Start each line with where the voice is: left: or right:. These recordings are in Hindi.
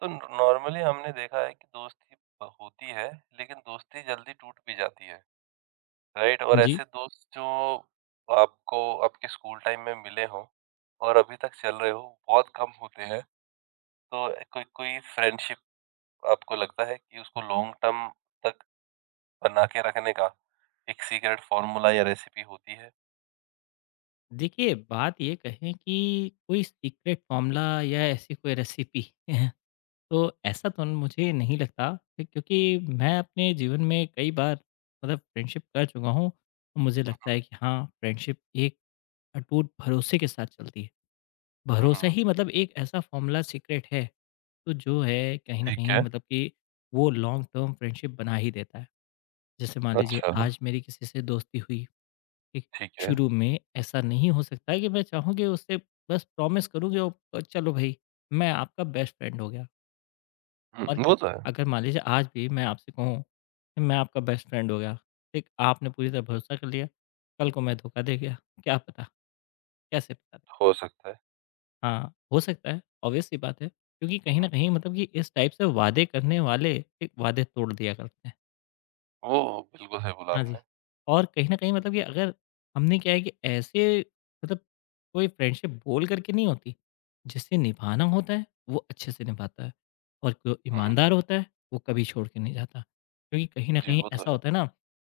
right: तो नॉर्मली हमने देखा है कि दोस्ती होती है। लेकिन दोस्ती जल्दी टूट भी जाती है, राइट?
left: हाँ
right: और
left: जी।
right: ऐसे दोस्त जो आपको आपके स्कूल टाइम में मिले हों और अभी तक चल रहे हो, बहुत कम होते हैं। तो कोई कोई फ्रेंडशिप आपको लगता है कि उसको लॉन्ग टर्म तक बना के रखने का एक सीक्रेट फॉर्मूला या रेसिपी होती है?
left: देखिए, बात ये कहें कि कोई सीक्रेट फ़ॉर्मूला या ऐसी कोई रेसिपी तो ऐसा तो मुझे नहीं लगता कि क्योंकि मैं अपने जीवन में कई बार मतलब फ्रेंडशिप कर चुका हूँ। तो मुझे लगता है कि हाँ, फ्रेंडशिप एक अटूट भरोसे के साथ चलती है। भरोसा
right: हम्म।
left: ही मतलब एक ऐसा फ़ॉर्मूला सीक्रेट है, तो जो है कहीं न
right: ठीक
left: कहीं
right: है।
left: मतलब कि वो लॉन्ग टर्म फ्रेंडशिप बना ही देता है। जैसे मान लीजिए
right: अच्छा।
left: आज मेरी किसी से दोस्ती हुई ठीक,
right: ठीक है।
left: शुरू में ऐसा नहीं हो सकता है कि मैं चाहूँ कि उससे बस प्रॉमिस करूँ कि ओ चलो भाई मैं आपका बेस्ट फ्रेंड हो गया और क्या।
right: वो तो है।
left: अगर मान लीजिए आज भी मैं आपसे कहूँ कि मैं आपका बेस्ट फ्रेंड हो गया, ठीक, आपने पूरी तरह भरोसा कर लिया, कल को मैं धोखा दे गया, क्या पता, कैसे पता चले।
right: हो सकता है।
left: हाँ, हो सकता है, ऑब्वियस सी बात है क्योंकि कहीं न कहीं मतलब कि इस टाइप से वादे करने वाले, ठीक, वादे तोड़ दिया करते हैं।
right: वो, बिल्कुल सही बोला
left: हाँ जी।
right: आपने।
left: और कहीं न कहीं मतलब कि अगर हमने क्या है कि ऐसे मतलब कोई फ्रेंडशिप बोल कर के नहीं होती, जिसे निभाना होता है, वो अच्छे से निभाता है और जो
right: हम्म,
left: ईमानदार होता है, वो कभी छोड़ के नहीं जाता। क्योंकि कहीं न
right: जी
left: कहीं
right: वो तो
left: ऐसा
right: है।
left: होता है ना,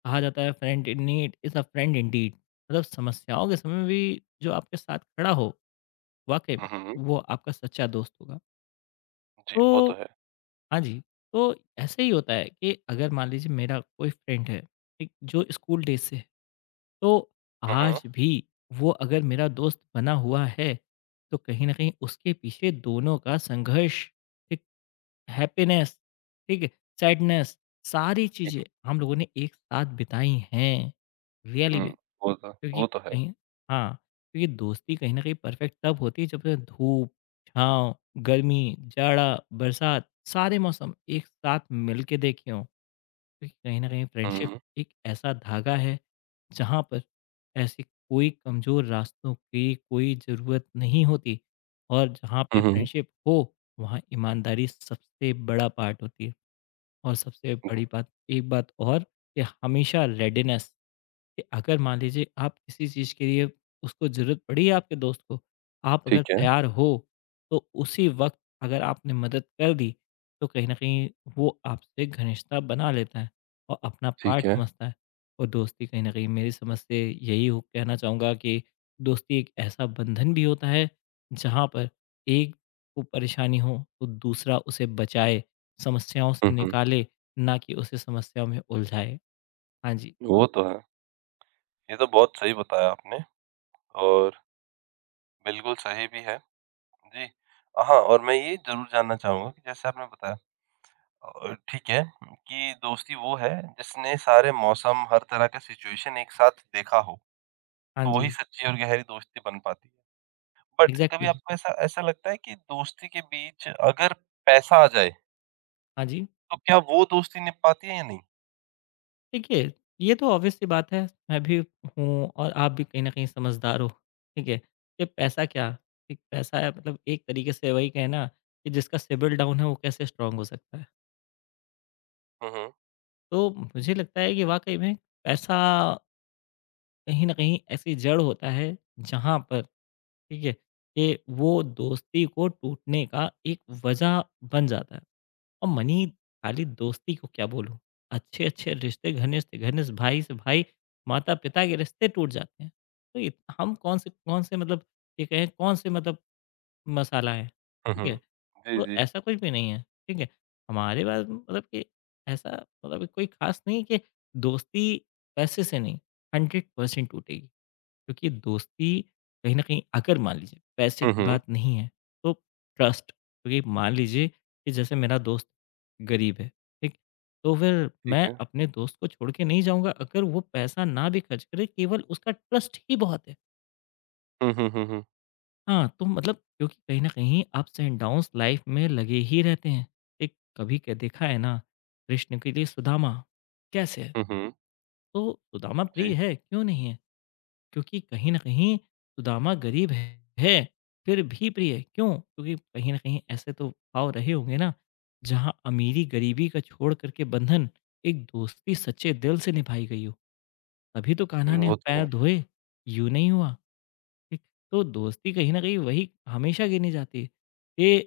left: कहा जाता है friend in need is a friend indeed मतलब समस्याओं के समय में भी जो आपके साथ खड़ा हो, वाक़ई में
right: हम्म,
left: वो आपका सच्चा दोस्त होगा।
right: जी वो
left: तो
right: तो है।
left: हाँ जी, तो ऐसे ही होता है कि अगर मान लीजिए मेरा कोई फ्रेंड है, ठीक? जो स्कूल डेज़ से है। तो
right: हुँ, हुँ।
left: आज भी वो अगर मेरा दोस्त बना हुआ है तो कहीं ना कहीं उसके पीछे दोनों का संघर्ष ठीक, हैप्पीनेस, ठीक है, सैडनेस, सारी चीजें हम लोगों ने एक साथ बिताई हैं रियली
right: हुँ,
left: में
right: हुँ। वो तो
left: क्योंकि
right: वो तो है।
left: कहीं हाँ क्योंकि दोस्ती कहीं ना कहीं परफेक्ट तब होती है जब से धूप, छाँव, गर्मी, जाड़ा, बरसात सारे मौसम एक साथ मिलके देखे हों क्योंकि कहीं न कहीं फ्रेंडशिप
right: हुँ।
left: एक ऐसा धागा है, जहाँ पर ऐसे कोई कमज़ोर रास्तों की कोई ज़रूरत नहीं होती और जहाँ पे
right: हुँ, हुँ।
left: फ्रेंडशिप हो, वहाँ ईमानदारी सबसे बड़ा पार्ट होती है। और सबसे
right: हुँ,
left: बड़ी बात एक बात और कि हमेशा रेडीनेस कि अगर मान लीजिए आप किसी चीज़ के लिए उसको ज़रूरत पड़ी है आपके दोस्त को, आप अगर
right: ठीक है,
left: तैयार हो, तो उसी वक़्त अगर आपने मदद कर दी, तो कहीं न कहीं वो आपसे घनिष्ठता बना लेता है और अपना
right: ठीक
left: पार्ट
right: है।
left: समझता है। और दोस्ती कहीं न कहीं मेरी समझ से यही हो कहना चाहूँगा कि दोस्ती एक ऐसा बंधन भी होता है, जहाँ पर एक को परेशानी हो, तो दूसरा उसे बचाए, समस्याओं से
right: हुँ, हुँ।
left: निकाले, ना कि उसे समस्याओं में उलझाए। हाँ जी,
right: वो हुँ। तो है। ये तो बहुत सही बताया आपने और बिल्कुल सही भी है। जी। हाँ, और मैं ये ज़रूर जानना चाहूँगा कि जैसे आपने बताया, ठीक है, कि दोस्ती वो है जिसने सारे मौसम, हर तरह का सिचुएशन एक साथ देखा हो,
left: हाँ
right: तो वही
left: जी,
right: सच्ची और गहरी दोस्ती बन पाती है। बट कभी
left: एग्ज़ैक्टली।
right: आपको ऐसा ऐसा लगता है कि दोस्ती के बीच अगर पैसा आ जाए,
left: हाँ जी।
right: तो क्या वो दोस्ती निभ पाती है या नहीं?
left: देखिए, ये तो ऑब्वियस सी बात है, मैं भी हूँ और आप भी कहीं न कहीं समझदार हो, ठीक है? कि पैसा क्या, एक पैसा है मतलब एक तरीके से वही कहें ना कि जिसका सिबिल डाउन है वो कैसे स्ट्रॉन्ग हो सकता है।
right: हुँ, हुँ।
left: तो मुझे लगता है कि वाक़ई में पैसा कहीं न कहीं ऐसी जड़ होता है जहाँ पर, ठीक है? कि वो दोस्ती को टूटने का एक वजह बन जाता है। और मनी खाली दोस्ती को क्या बोलूँ, अच्छे-अच्छे रिश्ते घनिष्ठ घनिष्ठ भाई से भाई, माता-पिता के रिश्ते टूट जाते हैं। तो इत हम कौन से मतलब ये कहें कौन से मतलब मसाला है,
right: हुँ,
left: ठीक है?
right: हुँ। जी,
left: तो
right: जी।
left: ऐसा कुछ भी नहीं है, ठीक है? हमारे पास मतलब कि ऐसा मतलब कोई ख़ास नहीं है कि दोस्ती पैसे से नहीं, 100% टूटेगी। क्योंकि दोस्ती कहीं न कहीं अगर मान लीजिए पैसे
right: हुँ,
left: की
right: हुँ।
left: बात नहीं है, तो ट्रस्ट क्योंकि मान लीजिए कि जैसे मेरा दोस्त गरीब है, ठीक? तो फिर
right: ठीक
left: मैं
right: है।
left: अपने दोस्त को छोड़ के नहीं जाऊँगा अगर वो पैसा ना भी खर्च करे केवल उसका ट्रस्ट ही बहुत है।
right: हुँ, हुँ, हुँ, हुँ।
left: हाँ, तो मतलब क्योंकि कहीं न कहीं अप्स एंड डाउन्स लाइफ़ में लगे ही रहते हैं। एक कभी क देखा है ना कृष्ण के लिए सुदामा कैसे है?
right: हुँ, हुँ।
left: तो सुदामा प्रिय
right: जी,
left: है, क्यों नहीं है? क्योंकि कहीं न कहीं सुदामा गरीब है, फिर भी प्रिय क्यों? क्योंकि कहीं न कहीं ऐसे तो भाव रहे होंगे ना, जहाँ अमीरी-गरीबी का छोड़ कर के बंधन एक दोस्ती सच्चे दिल से निभाई गई हो। तभी तो कान्हा ने
right: वो तो
left: पैर
right: है।
left: धोए, यूँ नहीं हुआ। ठीक, तो दोस्ती कहीं न कहीं वही हमेशा गिनी जाती है। ये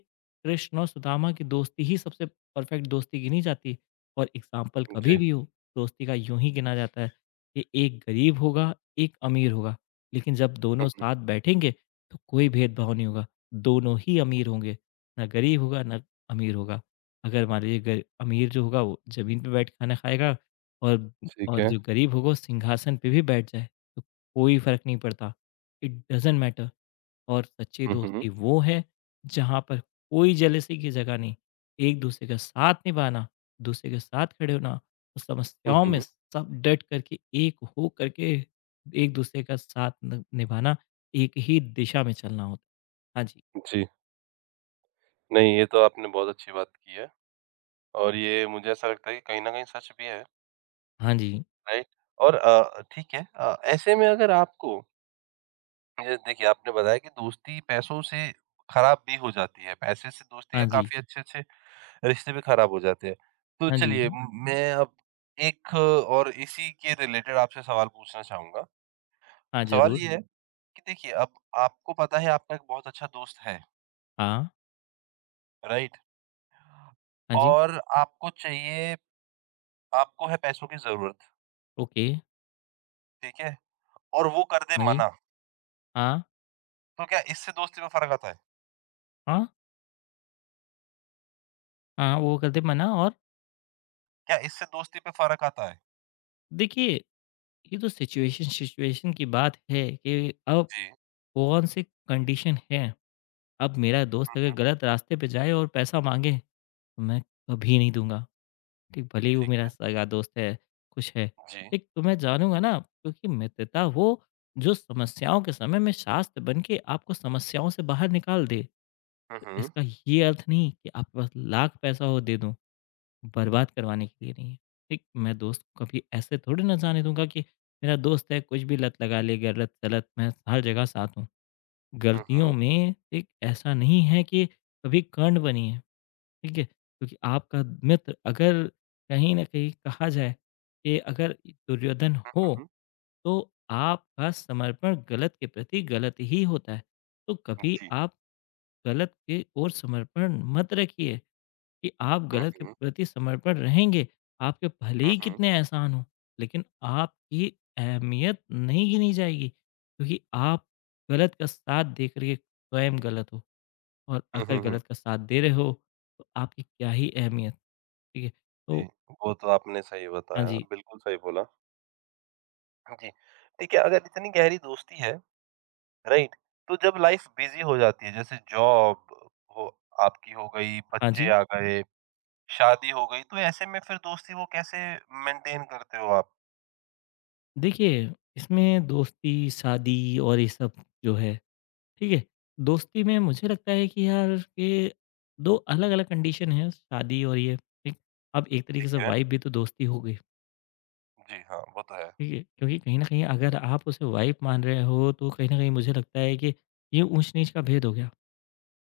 left: कृष्ण और सुदामा की दोस्ती ही सबसे परफेक्ट दोस्ती गिनी जाती है और एग्ज़ाम्पल कभी
right: जी,
left: भी हो, दोस्ती का यूँ ही गिना जाता है कि एक गरीब होगा, एक अमीर होगा, लेकिन जब दोनों
right: हुँ, हुँ।
left: साथ बैठेंगे तो कोई भेदभाव नहीं होगा, दोनों ही अमीर होंगे, ना गरीब होगा, ना अमीर होगा। अगर मान लीजिए ग अमीर जो होगा वो ज़मीन पे बैठ के खाना खाएगा और
right: ठीक है।
left: जो गरीब होगा वो सिंहासन पे भी बैठ जाए, तो कोई फ़र्क नहीं पड़ता। इट डज़न्ट मैटर और सच्ची
right: हुँ, हुँ।
left: दोस्ती वो है जहाँ पर कोई जेलसी की जगह नहीं, एक-दूसरे का साथ निभाना, दूसरे के साथ खड़े होना और
right: हुँ,
left: समस्याओं में
right: हुँ।
left: सब डट करके एक हो करके एक-दूसरे का साथ न निभाना, एक ही दिशा में चलना होता है। हाँ जी,
right: जी, नहीं, ये तो आपने बहुत अच्छी बात की है और ये मुझे ऐसा लगता है कि कहीं न कहीं सच भी है,
left: हाँ जी,
right: राइट? और ठीक है, ऐसे में अगर आपको, ये देखिए, आपने बताया कि दोस्ती पैसों से ख़राब भी हो जाती है, पैसे से दोस्ती का
left: हाँ जी,
right: काफ़ी अच्छे-अच्छे रिश्ते भी ख़राब हो जाते हैं। तो
left: हाँ जी,
right: चलिए म मैं अब एक और इसी के रिलेटेड आपसे सवाल पूछना चाहूँगा।
left: हाँ
right: सवाल
left: ज़रूर,
right: ये है, हुँ। कि देखिए, अब आपको पता है आपका एक बहुत अच्छा दोस्त है,
left: हाँ,
right: राइट?
left: हाँ जी,
right: और आपको चाहिए, आपको है पैसों की ज़रूरत,
left: ओके,
right: ठीक है? और वो कर दे
left: हाँ जी,
right: मना,
left: हाँ,
right: तो क्या इससे दोस्ती में फ़र्क आता है?
left: हाँ, हाँ, वो कर दे मना और
right: क्या इससे दोस्ती पे फ़र्क आता है?
left: देखिए, ये तो सिचुएशन सिचुएशन की बात है कि अब
right: जी।
left: कौन सी कंडीशन है? अब मेरा दोस्त
right: हुँ,
left: अगर
right: हुँ।
left: गलत रास्ते पे जाए और पैसा माँगे, तो मैं कभी नहीं दूँगा। ठीक, भले ही वो
right: ठीक
left: मेरा
right: है।
left: सगा दोस्त है, कुछ है।
right: जी।
left: ठीक, तो मैं जानूँगा ना क्योंकि मित्रता वो जो समस्याओं के समय में शास्त्र बन के आपको समस्याओं से बाहर निकाल दे।
right: हुँ,
left: तो
right: हुँ।
left: इसका ये अर्थ नहीं कि आपके पास लाख पैसा हो दे दूँ, बर्बाद करवाने के लिए नहीं है। ठीक, मैं दोस्त को कभी ऐसे थोड़ी ना जाने दूँगा कि मेरा दोस्त है कुछ भी लत लगा ले, गलत-सलत मैं हर जगह साथ हूँ।
right: हुँ,
left: गलतियों
right: हुँ,
left: में एक ऐसा नहीं है कि कभी कर्ण बनी है, ठीक है? क्योंकि आपका मित्र अगर कहीं न कहीं कहा जाए कि अगर दुर्योधन
right: हुँ,
left: हो,
right: हुँ।
left: तो आपका समर्पण गलत के प्रति गलत ही होता है। तो कभी
right: जी।
left: आप गलत के ओर समर्पण मत रखिए। कि आप
right: हुँ,
left: गलत के
right: हुँ।
left: प्रति समर्पण रहेंगे, आपके भले
right: हुँ,
left: ही
right: हुँ।
left: कितने एहसान हों, लेकिन आपकी अहमियत नहीं गिनी जाएगी, क्योंकि आप गलत का साथ दे कर के स्वयं गलत हो और
right: हुँ,
left: अगर
right: हुँ, हुँ।
left: गलत का साथ दे रहे हो, तो आपकी क्या ही अहमियत, ठीक है?
right: जी,
left: तो
right: वो तो आपने सही
left: हाँ
right: बताया,
left: जी,
right: बिल्कुल सही बोला। जी। ठीक है, अगर इतनी गहरी दोस्ती है, राइट, तो जब लाइफ बिजी हो जाती है, जैसे जॉब हो, आपकी हो गई,
left: हाँ
right: बच्चे
left: जी।
right: आ गए, शादी हो गई, तो ऐसे में फिर दोस्ती वो कैसे मेंटेन करते हो आप?
left: देखिए, इसमें दोस्ती, शादी और ये सब जो है ठीक है? दोस्ती में मुझे लगता है कि यार ये 2 अलग-अलग कंडीशन है शादी और ये, ठीक? अब एक तरीके
right: ठीक
left: से
right: है।
left: वाइफ़ भी तो दोस्ती हो गई,
right: जी हाँ, वो तो है।
left: ठीक है? क्योंकि कहीं न कहीं अगर आप उसे वाइफ़ मान रहे हो तो कहीं न कहीं मुझे लगता है कि ये ऊँच-नीच का भेद हो गया,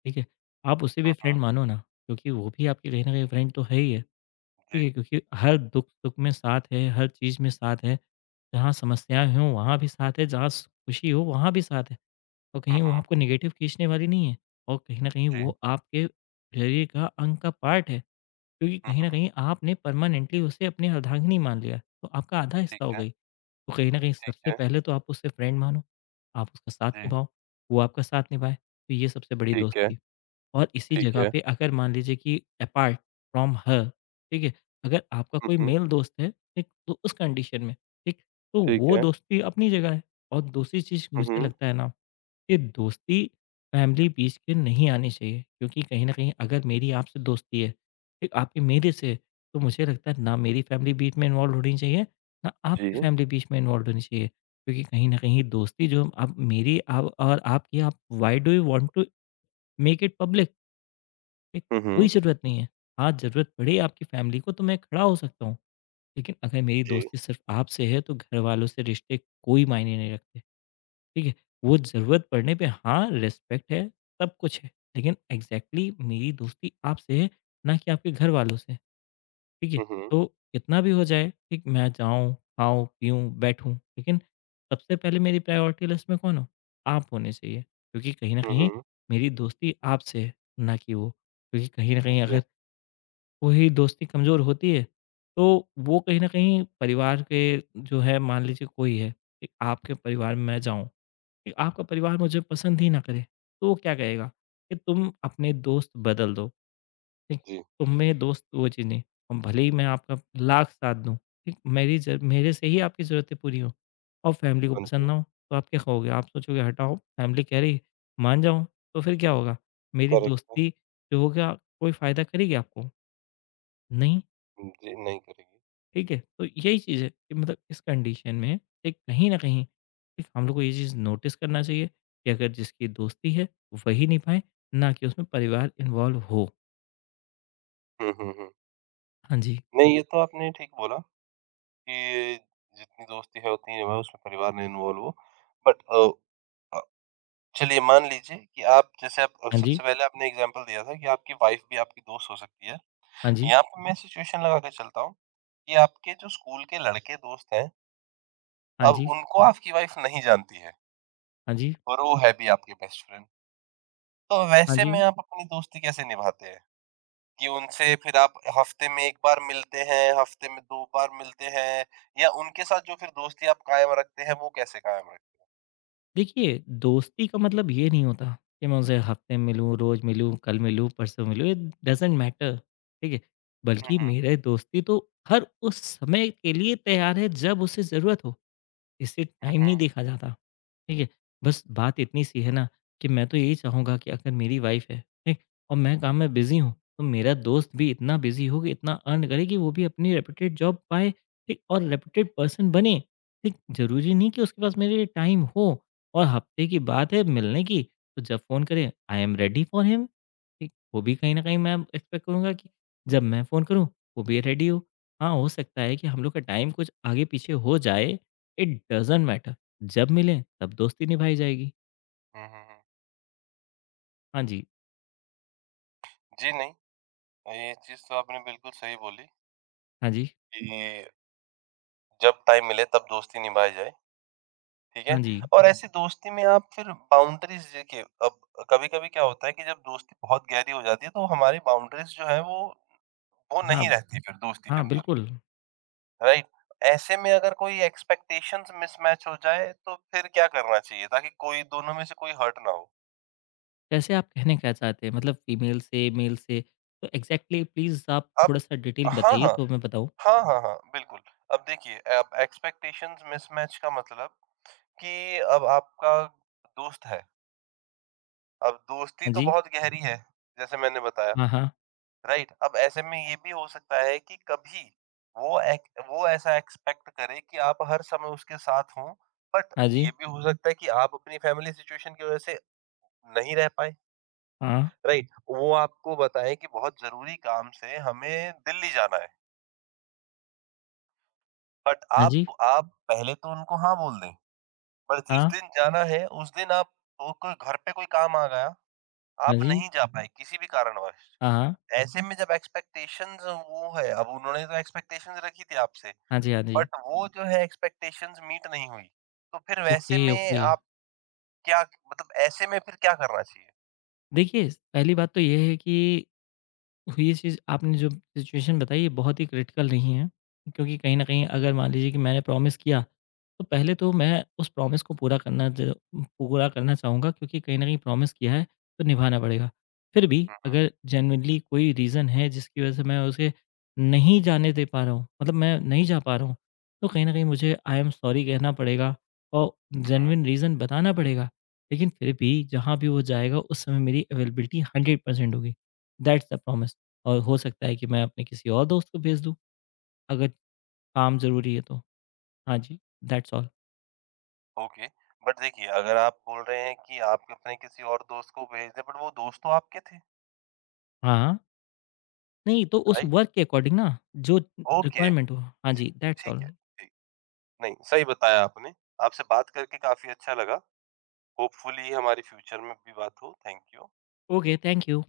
left: ठीक है? आप उसे भी
right: हम्म
left: फ्रेंड
right: हम्म,
left: मानो ना क्योंकि वो भी आपकी कहीं न कहीं फ्रेंड तो है ही है, ठीक
right: जी।
left: है? क्योंकि हर दुःख-सुख में साथ है, हर चीज़ में साथ है, जहाँ समस्याएँ हों वहाँ भी साथ है, जहाँ स खुशी हो वहाँ भी साथ है। और
right: हम्म
left: कहीं वो
right: हम्म,
left: आपको नेगेटिव खींचने वाली नहीं है और कहीं न कहीं
right: जी।
left: वो आपके शरीर का अंग का पार्ट है क्योंकि
right: हम्म
left: कहीं न
right: हम्म,
left: कहीं आपने परमानेंटली उसे अपनी अर्धांगिनी मान लिया, तो आपका आधा
right: ठीक
left: हिस्सा हो
right: है।
left: गई। तो कहीं न कहीं
right: ठीक
left: सबसे
right: है।
left: पहले तो आप उसे फ्रेंड मानो, आप उसका साथ
right: जी।
left: निभाओ, वो आपका साथ निभाए, तो ये सबसे बड़ी
right: ठीक है।
left: दोस्ती। और इसी
right: ठीक
left: जगह
right: है।
left: पे अगर मान लीजिए कि अपार्ट फ्रॉम हर, ठीक है? अगर आपका
right: हम्म
left: कोई
right: हम्म,
left: मेल दोस्त है, ठीक? तो उस कंडीशन में, ठीक? तो
right: ठीक
left: वो
right: है।
left: दोस्ती अपनी जगह है और दूसरी चीज़
right: हम्म
left: मुझे
right: हम्म,
left: लगता है ना ये दोस्ती फैमिली बीच के नहीं आनी चाहिए क्योंकि कहीं ना कहीं अगर मेरी आपसे दोस्ती है ठीक आपकी मेरे से तो मुझे लगता है ना मेरी फैमिली बीच में इन्वॉल्व होनी चाहिए ना आपकी
right: जी।
left: फैमिली बीच में इन्वॉल्व होनी चाहिए क्योंकि कहीं ना कहीं दोस्ती जो आप मेरी आप और आपकी आप why do you want to make it public ठीक
right: हम्म
left: कोई
right: हम्म,
left: ज़रूरत नहीं है हाँ ज़रूरत पड़े आपकी फैमिली को तो मैं खड़ा हो सकता हूँ लेकिन अगर मेरी
right: जी।
left: दोस्ती सिर्फ आपसे है तो घर वालों से रिश्ते कोई मायने नहीं रखते ठीक है? वो ज़रूरत पड़ने पे हाँ, रिस्पेक्ट है, सब कुछ है, लेकिन एग्ज़ैक्टली मेरी दोस्ती आपसे है, ना कि आपके घरवालों से, ठीक है?
right: हम्म।
left: तो कितना भी हो जाए, ठीक, मैं जाऊँ, खाऊँ, पीऊँ, बैठूँ, लेकिन सबसे पहले मेरी प्रायोरिटी लिस्ट में कौन हो? आप होने चाहिए, क्योंकि कहीं न
right: हम्म
left: कहीं
right: हम्म,
left: मेरी दोस्ती आपसे है, ना कि वो। क्योंकि कहीं न कहीं
right: जी।
left: अगर वही दोस्ती कमज़ोर होती है, तो वो कहीं न कहीं परिवार के जो है मान लीजिए कोई है, एक आपके परिवार में मैं जाऊँ, कि आपका परिवार मुझे पसंद ही ना करे, तो वो क्या कहेगा कि तुम अपने दोस्त बदल दो, ठीक?
right: जी।
left: तुम में दोस्त वो चीज़ नहीं और भले ही मैं आपका लाख साथ दूँ, ठीक? मेरी ज मेरे से ही आपकी ज़रूरतें पूरी हों और फैमिली को
right: हाँ जी।
left: पसंद ना हो, तो आप क्या कहोगे? आप सोचोगे हटाओ, फैमिली कह रही मान जाऊँ, तो फिर क्या होगा? मेरी
right: करेक्ट है।
left: दोस्ती जो होगा कोई फ़ायदा करेगी आपको? नहीं।
right: जी नहीं करेगी।
left: ठीक है? तो यही चीज़ है कि मतलब इस कंडीशन में एक कहीं न कहीं एक हम लोग को ये चीज़ नोटिस करना चाहिए कि अगर जिसकी दोस्ती है वही निभाएँ, ना कि उसमें परिवार इन्वॉल्व हो।
right: हम्म हम्म हम्म।
left: हाँ जी,
right: नहीं, ये तो आपने ठीक बोला कि जितनी दोस्ती होती है वह उसमें परिवार में इन्वॉल्व हो। बट अ, चलिए, मान लीजिए कि आप, जैसे आप,
left: हाँ जी,
right: सबसे पहले आपने एग्ज़ाम्पल दिया था कि आपकी वाइफ़ भी आपकी दोस्त हो सकती है।
left: हाँ जी,
right: यहाँ पे मैं सिचुएशन लगा के चलता हूँ कि आपके जो स्कूल के लड़के दोस्त हैं,
left: हाँ
right: अब
left: जी,
right: उनको आपकी वाइफ़ नहीं जानती है
left: हाँ जी,
right: और वो है भी आपके बेस्ट फ्रेंड। तो
left: हाँ
right: वैसे
left: जी।
right: में आप अपनी दोस्ती कैसे निभाते हैं? कि उनसे फिर आप हफ़्ते में 1 बार मिलते हैं, हफ़्ते में 2 बार मिलते हैं, या उनके साथ जो फिर दोस्ती आप कायम रखते हैं वो कैसे कायम रखते
left: देखिए, दोस्ती का मतलब ये नहीं होता कि मैं उनसे हफ्ते में मिलूँ, रोज़ मिलूँ, कल मिलूँ, परसों मिलूँ, इट डज़न्ट मैटर, ठीक है?
right: हैं?
left: बल्कि
right: हुँ, हुँ।
left: मेरे दोस्ती तो हर उस समय के लिए तैयार है जब उसे ज़रूरत हो। इससे
right: हुँ,
left: टाइम नहीं
right: हुँ।
left: देखा जाता, ठीक है? बस बात इतनी सी है ना कि मैं तो यही चाहूँगा कि अगर मेरी वाइफ़ है, ठीक? और मैं काम में बिज़ी हूँ, तो मेरा दोस्त भी इतना बिज़ी हो कि इतना अर्न करे कि वो भी अपनी रेपुटेड जॉब पाए, ठीक? और रेपुटेड पर्सन बने, ठीक? ज़रूरी नहीं कि उसके पास मेरे लिए टाइम हो और हफ्ते की बात है मिलने की, तो जब फ़ोन करे I am ready for him. ठीक, वो भी कहीं न कहीं मैं एक्सपेक्ट करूँगा कि जब मैं फ़ोन करूँ, वो भी रेडी हो। हाँ, हो सकता है कि हम लोग का टाइम कुछ आगे-पीछे हो जाए, इट डज़न्ट मैटर। जब मिलें, तब दोस्ती निभाई जाएगी।
right: हुँ, हुँ, हुँ।
left: हाँ जी,
right: जी, नहीं, ये चीज़ तो आपने बिल्कुल सही बोली
left: हाँ जी,
right: कि जब टाइम मिले तब दोस्ती निभाई जाए, ठीक है?
left: हाँ जी,
right: और ऐसी दोस्ती में आप फिर बाउंड्रीज़ देखिए। अब कभी-कभी क्या होता है कि जब दोस्ती बहुत गहरी हो जाती है तो हमारी बाउंड्रीज़ जो है वो
left: हाँ,
right: नहीं रहती फिर दोस्ती के
left: हाँ,
right: अंदर,
left: बिल्कुल।
right: राइट? ऐसे में अगर कोई एक्सपेक्टेशंस मिसमैच हो जाए तो फिर क्या करना चाहिए ताकि कोई, दोनों में से कोई हर्ट ना हो?
left: जैसे आप कहना क्या चाहते हैं? मतलब फीमेल से, मेल से, तो एग्ज़ैक्टली प्लीज़ आप
right: अब
left: थोड़ा-सा डिटेल
right: हाँ,
left: बताइए
right: हाँ।
left: तो मैं बताऊँ।
right: हाँ, हाँ, हाँ, बिल्कुल। अब देखिए, अब एक्सपेक्टेशंस मिसमैच का मतलब कि अब आपका दोस्त है, अब दोस्ती
left: हाँ
right: तो
left: जी,
right: बहुत गहरी है, जैसे मैंने बताया,
left: हाँ, हाँ,
right: राइट? अब ऐसे में ये भी हो सकता है कि कभी वो एक वो ऐसा एक्सपेक्ट करे कि आप हर समय उसके साथ हों, बट
left: हाँ
right: ये
left: जी,
right: भी हो सकता है कि आप अपनी फैमिली सिचुएशन की वज़ह से नहीं रह पाएँ,
left: हाँ,
right: राइट? वो आपको बताएँ कि बहुत ज़रूरी काम से हमें दिल्ली जाना है, बट
left: हाँ जी,
right: आप पहले तो उनको हाँ बोल दें, पर जिस
left: हाँ,
right: दिन जाना है, उस दिन आप को कोई घर पे कोई काम आ गया,
left: हाँ
right: आप
left: जी,
right: नहीं जा पाए किसी भी कारणवश।
left: हाँ, हाँ,
right: ऐसे में जब एक्सपेक्टेशंस वो है, अब उन्होंने तो एक्सपेक्टेशंस रखी थी आपसे,
left: हाँ जी, हाँ जी।
right: बट वो हुँ। जो है, एक्सपेक्टेशंस मीट नहीं हुई। तो फिर वैसे
left: ओके,
right: में
left: ओके।
right: आप क्या मतलब, ऐसे में फिर क्या करना चाहिए?
left: देखिए, पहली बात तो ये है कि तो ये चीज़ आपने जो सिचुएशन बताई ये बहुत ही क्रिटिकल नहीं है क्योंकि कहीं न कहीं अगर मान लीजिए कि मैंने प्रॉमिस किया, तो पहले तो मैं उस प्रॉमिस को पूरा करना ज पूरा करना चाहूँगा क्योंकि कहीं न कहीं प्रॉमिस किया है, तो निभाना पड़ेगा। फिर भी
right: हुँ,
left: अगर जेनुइनली कोई रीज़न है जिसकी वज़ह से मैं उसे नहीं जाने दे पा रहा हूँ, मतलब मैं नहीं जा पा रहा हूँ, तो कहीं न कहीं मुझे आई एम सॉरी कहना पड़ेगा और
right: हुँ, हुँ।
left: जेनुइन रीज़न बताना पड़ेगा। लेकिन फिर भी जहाँ भी वो जाएगा उस समय मेरी अवेलेबिलिटी 100% होगी। That's the promise. और हो सकता है कि मैं अपने किसी और दोस्त को भेज दूँ, अगर काम ज़रूरी है तो। हाँ जी, दैट्स ऑल।
right: ओके। बट देखिए, अगर आप बोल रहे हैं कि आप अपने किसी और दोस्त को भेज दें, बट वो दोस्त तो आपके थे,
left: हाँ, हाँ। नहीं, तो उस
right: राइट?
left: वर्क के अकॉर्डिंग ना, जो
right: ओके।
left: रिक्वायरमेंट हो। हाँ
right: ठी
left: जी, दैट्स
right: ठीक
left: ऑल।
right: है, ठीक। नहीं, सही बताया आपने। आपसे बात करके काफ़ी अच्छा लगा। होपफुली हमारी फ्यूचर में भी बात हो। Thank you.
left: Okay, thank you.